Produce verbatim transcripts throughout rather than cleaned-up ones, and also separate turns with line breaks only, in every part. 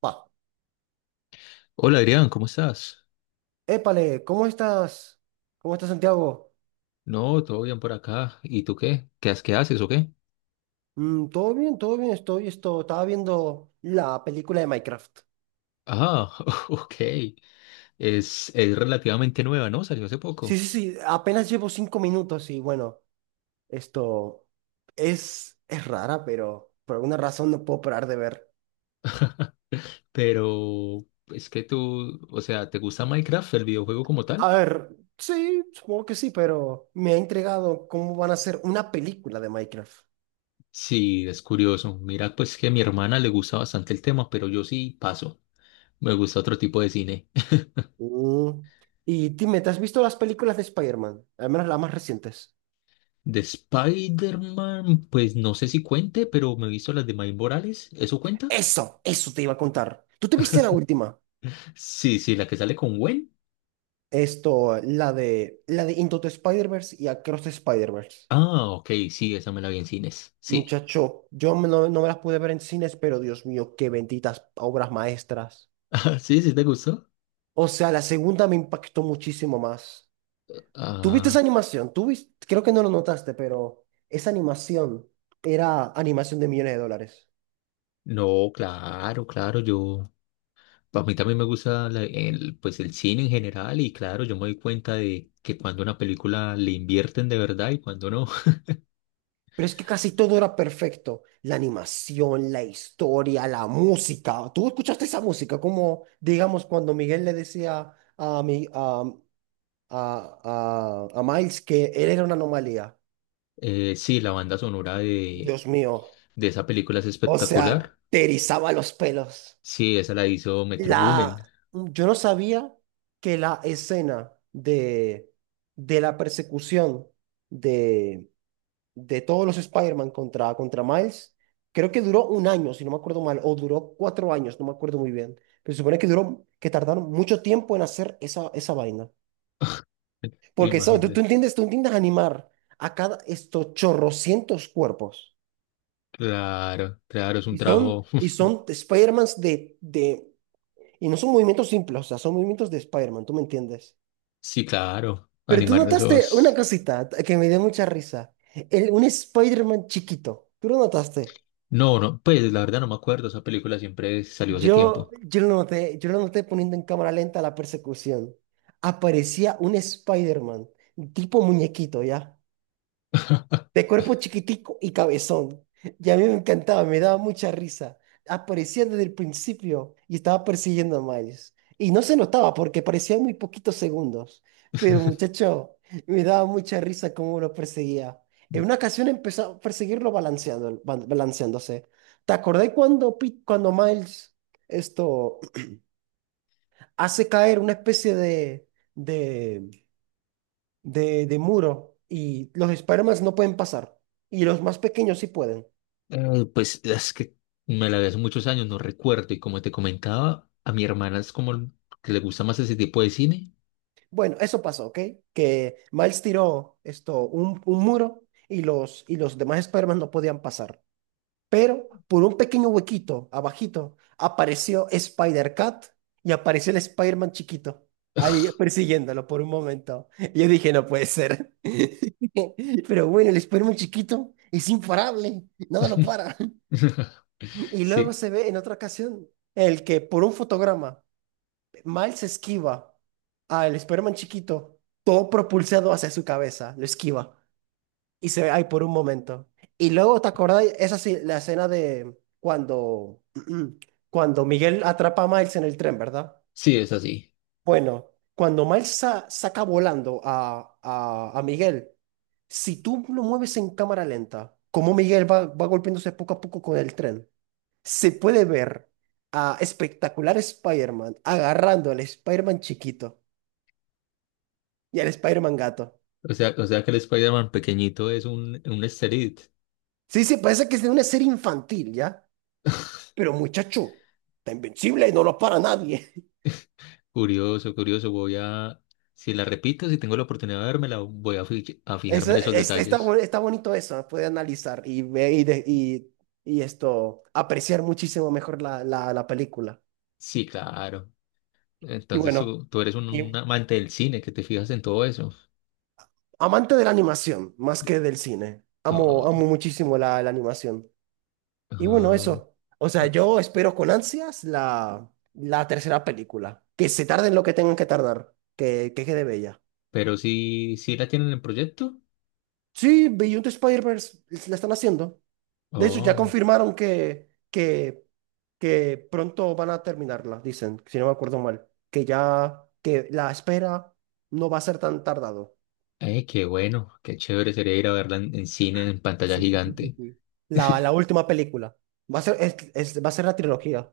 Va.
Hola Adrián, ¿cómo estás?
Épale, ¿cómo estás? ¿Cómo estás, Santiago?
No, todo bien por acá. ¿Y tú qué? ¿Qué, has- qué haces o qué?
Mm, todo bien, todo bien, estoy, esto, estaba viendo la película de Minecraft.
Ah, ok. Es, es relativamente nueva, ¿no? Salió hace
Sí,
poco.
sí, sí, apenas llevo cinco minutos y bueno, esto es, es rara, pero por alguna razón no puedo parar de ver.
Pero es que tú, o sea, ¿te gusta Minecraft, el videojuego como
A
tal?
ver, sí, supongo que sí, pero me ha intrigado cómo van a hacer una película de Minecraft.
Sí, es curioso. Mira, pues que a mi hermana le gusta bastante el tema, pero yo sí paso. Me gusta otro tipo de cine.
Mm, Y dime, ¿te has visto las películas de Spider-Man? Al menos las más recientes.
De Spider-Man, pues no sé si cuente, pero me he visto las de Miles Morales. ¿Eso cuenta?
Eso, eso te iba a contar. ¿Tú te viste la última?
Sí, sí, la que sale con Gwen.
Esto, la de, la de Into the Spider-Verse y Across the Spider-Verse.
Ah, ok, sí, esa me la vi en cines. Sí,
Muchacho, yo me- no, no me las pude ver en cines, pero Dios mío, qué benditas obras maestras.
Ah, sí, sí, ¿te gustó?
O sea, la segunda me impactó muchísimo más. ¿Tuviste
Ah,
esa animación? ¿Tú vis- Creo que no lo notaste, pero esa animación era animación de millones de dólares.
no, claro, claro, yo, a mí también me gusta la- el, pues el cine en general y claro, yo me doy cuenta de que cuando una película le invierten de verdad y cuando no.
Pero es que casi todo era perfecto. La animación, la historia, la música. ¿Tú escuchaste esa música? Como, digamos, cuando Miguel le decía a mi, a a, a, a Miles que él era una anomalía.
Eh, sí, la banda sonora de,
Dios mío.
de esa película es
O sea,
espectacular.
te erizaba los pelos.
Sí, esa la hizo Metro
La,
Boomin.
yo no sabía que la escena de, de la persecución de, de todos los Spider-Man contra, contra Miles, creo que duró un año, si no me acuerdo mal, o duró cuatro años, no me acuerdo muy bien. Pero se supone que duró, que tardaron mucho tiempo en hacer esa, esa vaina. Porque ¿sabes? Tú, tú
Imagínate.
entiendes, tú entiendes animar a cada estos chorrocientos cuerpos.
Claro, claro, es un
Y son,
trabajo.
y son Spider-Mans de, de. Y no son movimientos simples, o sea, son movimientos de Spider-Man, ¿tú me entiendes?
Sí, claro,
Pero tú
animar
notaste una
esos.
cosita t- que me dio mucha risa. El, un Spider-Man chiquito. ¿Tú lo notaste?
No, no, pues la verdad no me acuerdo, esa película siempre salió hace
Yo,
tiempo.
yo lo noté, yo lo noté poniendo en cámara lenta la persecución. Aparecía un Spider-Man, tipo muñequito, ¿ya? De cuerpo chiquitico y cabezón. Y a mí me encantaba, me daba mucha risa. Aparecía desde el principio y estaba persiguiendo a Miles. Y no se notaba porque parecían muy poquitos segundos. Pero muchacho, me daba mucha risa cómo lo perseguía. En una ocasión empezó a perseguirlo balanceando, ba- balanceándose. ¿Te acordás cuando, Pit- cuando Miles esto hace caer una especie de, de, de, de muro y los Spider-Man no pueden pasar? Y los más pequeños sí pueden.
Eh, pues es que me la vi hace muchos años, no recuerdo. Y como te comentaba, a mi hermana es como el- que le gusta más ese tipo de cine.
Bueno, eso pasó, ¿ok? Que Miles tiró esto, un, un muro y los, y los demás Spider-Man no podían pasar. Pero por un pequeño huequito abajito apareció Spider-Cat y apareció el Spider-Man chiquito. Ahí persiguiéndolo por un momento. Y yo dije, no puede ser. Pero bueno, el Spider-Man chiquito es imparable. Nada lo para. Y luego
Sí,
se ve en otra ocasión el que por un fotograma Miles esquiva al Spider-Man chiquito, todo propulsado hacia su cabeza, lo esquiva y se ve ahí por un momento. Y luego, ¿te acordás? Esa sí, la escena de cuando, cuando Miguel atrapa a Miles en el tren, ¿verdad?
sí, es así.
Bueno, cuando Miles sa- saca volando a, a, a Miguel, si tú lo mueves en cámara lenta, como Miguel va, va golpeándose poco a poco con el tren, se puede ver a espectacular Spider-Man agarrando al Spider-Man chiquito. Y el Spider-Man gato.
O sea, o sea que el Spider-Man pequeñito es un, un easter egg.
Sí, sí, parece que es de una serie infantil, ¿ya? Pero muchacho, está invencible y no lo para nadie.
Curioso, curioso. Voy a, si la repito, si tengo la oportunidad de verme, la voy a, fi- a fijarme
Eso,
en esos
es- está,
detalles.
bu- está bonito eso, ¿eh? Puede analizar y, ve- y, de- y, y esto, apreciar muchísimo mejor la, la, la película.
Sí, claro.
Y
Entonces
bueno,
tú, tú eres un,
y
un amante del cine que te fijas en todo eso.
amante de la animación, más que del cine. Amo,
Oh,
amo muchísimo la, la animación. Y bueno,
ajá.
eso. O
Bueno,
sea,
Pero
yo espero con ansias la, la tercera película. Que se tarden lo que tengan que tardar. Que, que quede bella.
sí, sí la tienen en proyecto.
Sí, Beyond the Spider-Verse la están haciendo. De hecho, ya
Oh,
confirmaron que, que, que pronto van a terminarla, dicen, si no me acuerdo mal. Que ya, que la espera no va a ser tan tardado.
eh, qué bueno, qué chévere sería ir a verla en, en cine, en pantalla
Sí, sí, sí, sí,
gigante.
sí. La, la última película. Va a ser, es- es- va a ser la trilogía.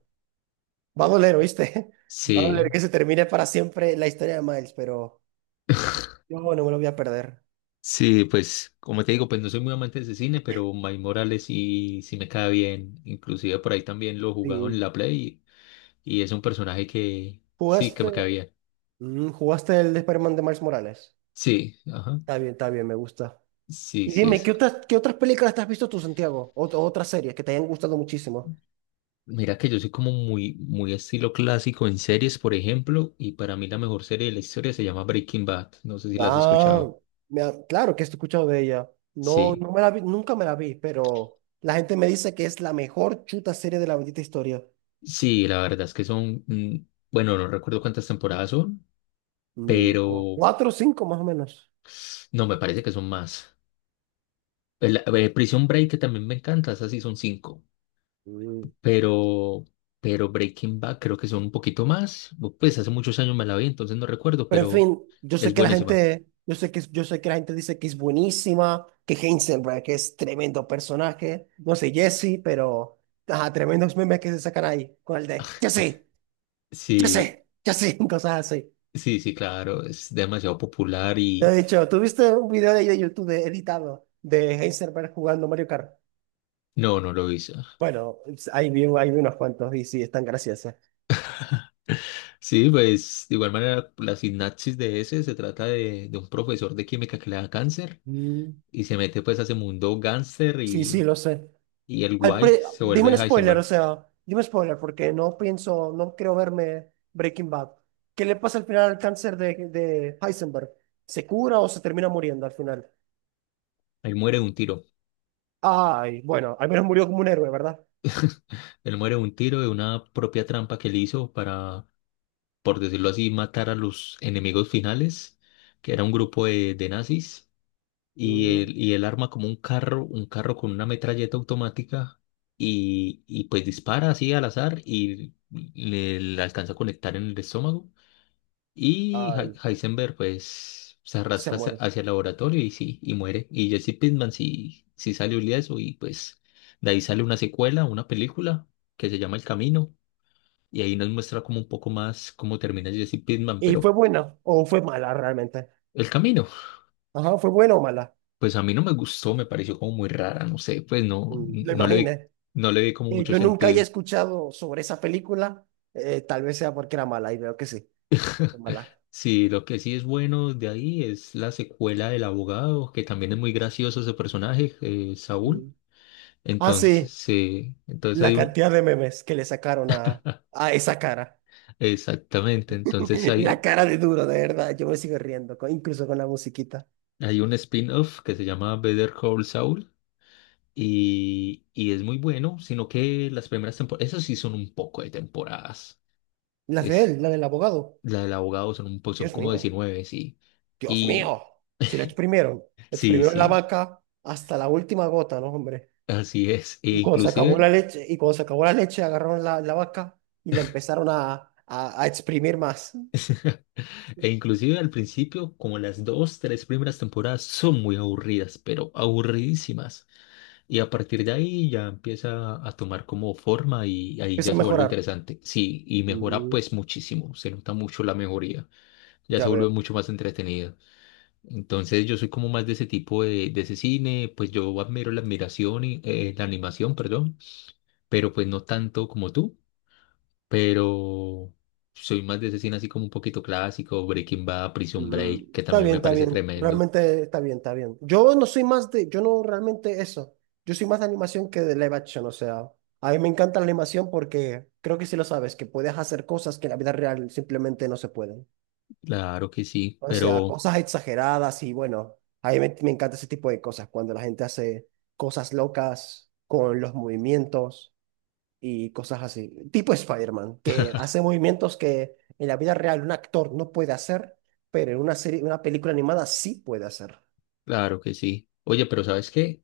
Va a doler, ¿oíste? Va a doler
Sí,
que se termine para siempre la historia de Miles, pero yo no me lo voy a perder.
sí, pues como te digo, pues no soy muy amante de ese cine, pero Miles Morales sí, sí me cae bien. Inclusive por ahí también lo he jugado en
Sí.
la Play y, y es un personaje que sí, que me cae
¿Jugaste,
bien.
mm, jugaste el Spider-Man de Miles Morales?
Sí, ajá,
Está bien, está bien, me gusta.
sí,
Y
sí
dime, ¿qué
es.
otras, qué otras películas te has visto tú, Santiago? O, o otras series que te hayan gustado muchísimo.
Mira que yo soy como muy, muy estilo clásico en series, por ejemplo, y para mí la mejor serie de la historia se llama Breaking Bad. No sé si la has
Ah,
escuchado.
me ha- claro que he escuchado de ella. No,
Sí,
no me la vi, nunca me la vi, pero la gente me dice que es la mejor chuta serie de la bendita historia.
sí, la verdad es que son, mm, bueno, no recuerdo cuántas temporadas son,
Mm, como
pero
cuatro o cinco más o menos.
no, me parece que son más. El- eh, Prison Break, que también me encanta, esas sí son cinco,
Mm.
pero, pero Breaking Bad creo que son un poquito más. Pues hace muchos años me la vi, entonces no recuerdo,
Pero en
pero
fin, yo
es
sé que la
buenísima.
gente, yo sé que, yo sé que la gente dice que es buenísima, que Heisenberg es tremendo personaje, no sé, Jesse, pero ajá, tremendos memes que se sacan ahí con el de Jesse. Ya
Sí,
sé, ya sé, cosas así.
sí, sí, claro, es demasiado popular y...
De hecho, tuviste un video de ahí de YouTube de- editado de Heisenberg jugando Mario Kart.
No, no lo hizo.
Bueno, es- ahí vi, ahí vi unos cuantos y sí, están graciosos.
Sí, pues de igual manera la sinapsis de ese se trata de, de un profesor de química que le da cáncer
Mm,
y se mete pues a ese mundo gánster
sí, sí,
y,
lo sé.
y el
Al
guay
pre-
se
dime
vuelve
un spoiler, o
Heisenberg.
sea, dime un spoiler porque no pienso, no quiero verme Breaking Bad. ¿Qué le pasa al final al cáncer de, de Heisenberg? ¿Se cura o se termina muriendo al final?
Él muere de un tiro.
Ay, bueno, al menos murió como un héroe, ¿verdad?
Él muere de un tiro de una propia trampa que él hizo para, por decirlo así, matar a los enemigos finales, que era un grupo de, de nazis. y
Mm,
él, y él arma como un carro, un carro con una metralleta automática y, y pues dispara así al azar y le, le alcanza a conectar en el estómago y Hei-
ay,
Heisenberg pues se
se
arrastra hacia,
muere.
hacia el laboratorio y sí, y muere. Y Jesse Pinkman sí, sí salió ileso y pues de ahí sale una secuela, una película que se llama El Camino y ahí nos muestra como un poco más cómo termina Jesse Pinkman,
¿Y fue
pero
buena o fue mala realmente?
El Camino.
Ajá, ¿fue buena o mala?
Pues a mí no me gustó, me pareció como muy rara, no sé, pues no,
Mm, Lo
no le
imaginé.
vi,
Eh,
no le vi como
Eh,
mucho
yo nunca había
sentido.
escuchado sobre esa película. eh, tal vez sea porque era mala y veo que sí, fue mala.
Sí, lo que sí es bueno de ahí es la secuela del abogado, que también es muy gracioso ese personaje, eh, Saúl.
Mm. Ah,
Entonces,
sí,
sí, entonces
la
hay un,
cantidad de memes que le sacaron a, a esa cara.
exactamente, entonces
La
hay,
cara de duro, de verdad. Yo me sigo riendo, con- incluso con la musiquita.
hay un spin-off que se llama Better Call Saul y, y es muy bueno, sino que las primeras temporadas, esas sí son un poco de temporadas.
La de
Es,
él, la del abogado.
la del abogado son un poco, son
Dios
como
mío,
diecinueve sí.
Dios
y
mío. Si lo exprimieron,
Sí,
exprimieron la
sí,
vaca hasta la última gota, ¿no, hombre?
así es. E
Y cuando se acabó
inclusive,
la leche, y cuando se acabó la leche, agarraron la, la vaca y la empezaron a, a, a exprimir más.
e inclusive al principio, como las dos, tres primeras temporadas son muy aburridas, pero aburridísimas. Y a partir de ahí ya empieza a tomar como forma y ahí ya
Empezó a
se vuelve
mejorar.
interesante. Sí, y mejora
Mm,
pues muchísimo, se nota mucho la mejoría, ya
ya
se vuelve
veo.
mucho más entretenida. Entonces yo soy como más de ese tipo de, de ese cine, pues yo admiro la admiración y eh, la animación, perdón, pero pues no tanto como tú. Pero soy más de ese cine así como un poquito clásico, Breaking Bad, Prison
Mm,
Break, que
está
también
bien,
me
está
parece
bien.
tremendo.
Realmente está bien, está bien. Yo no soy más de, yo no realmente eso. Yo soy más de animación que de live action. O sea, a mí me encanta la animación porque creo que sí lo sabes, que puedes hacer cosas que en la vida real simplemente no se pueden.
Claro que sí,
O sea,
pero
cosas exageradas y bueno, a mí me, me encanta ese tipo de cosas, cuando la gente hace cosas locas con los movimientos y cosas así. Tipo Spider-Man, que hace movimientos que en la vida real un actor no puede hacer, pero en una serie, una película animada sí puede hacer.
claro que sí. Oye, pero ¿sabes qué?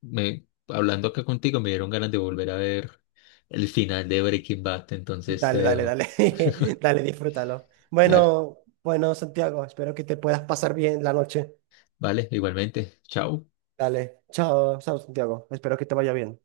Me, hablando acá contigo me dieron ganas de volver a ver el final de Breaking Bad, entonces te
Dale, dale,
dejo.
dale, dale, disfrútalo.
Dale,
Bueno, bueno, Santiago, espero que te puedas pasar bien la noche.
vale, igualmente. Chao.
Dale, chao, chao, Santiago, espero que te vaya bien.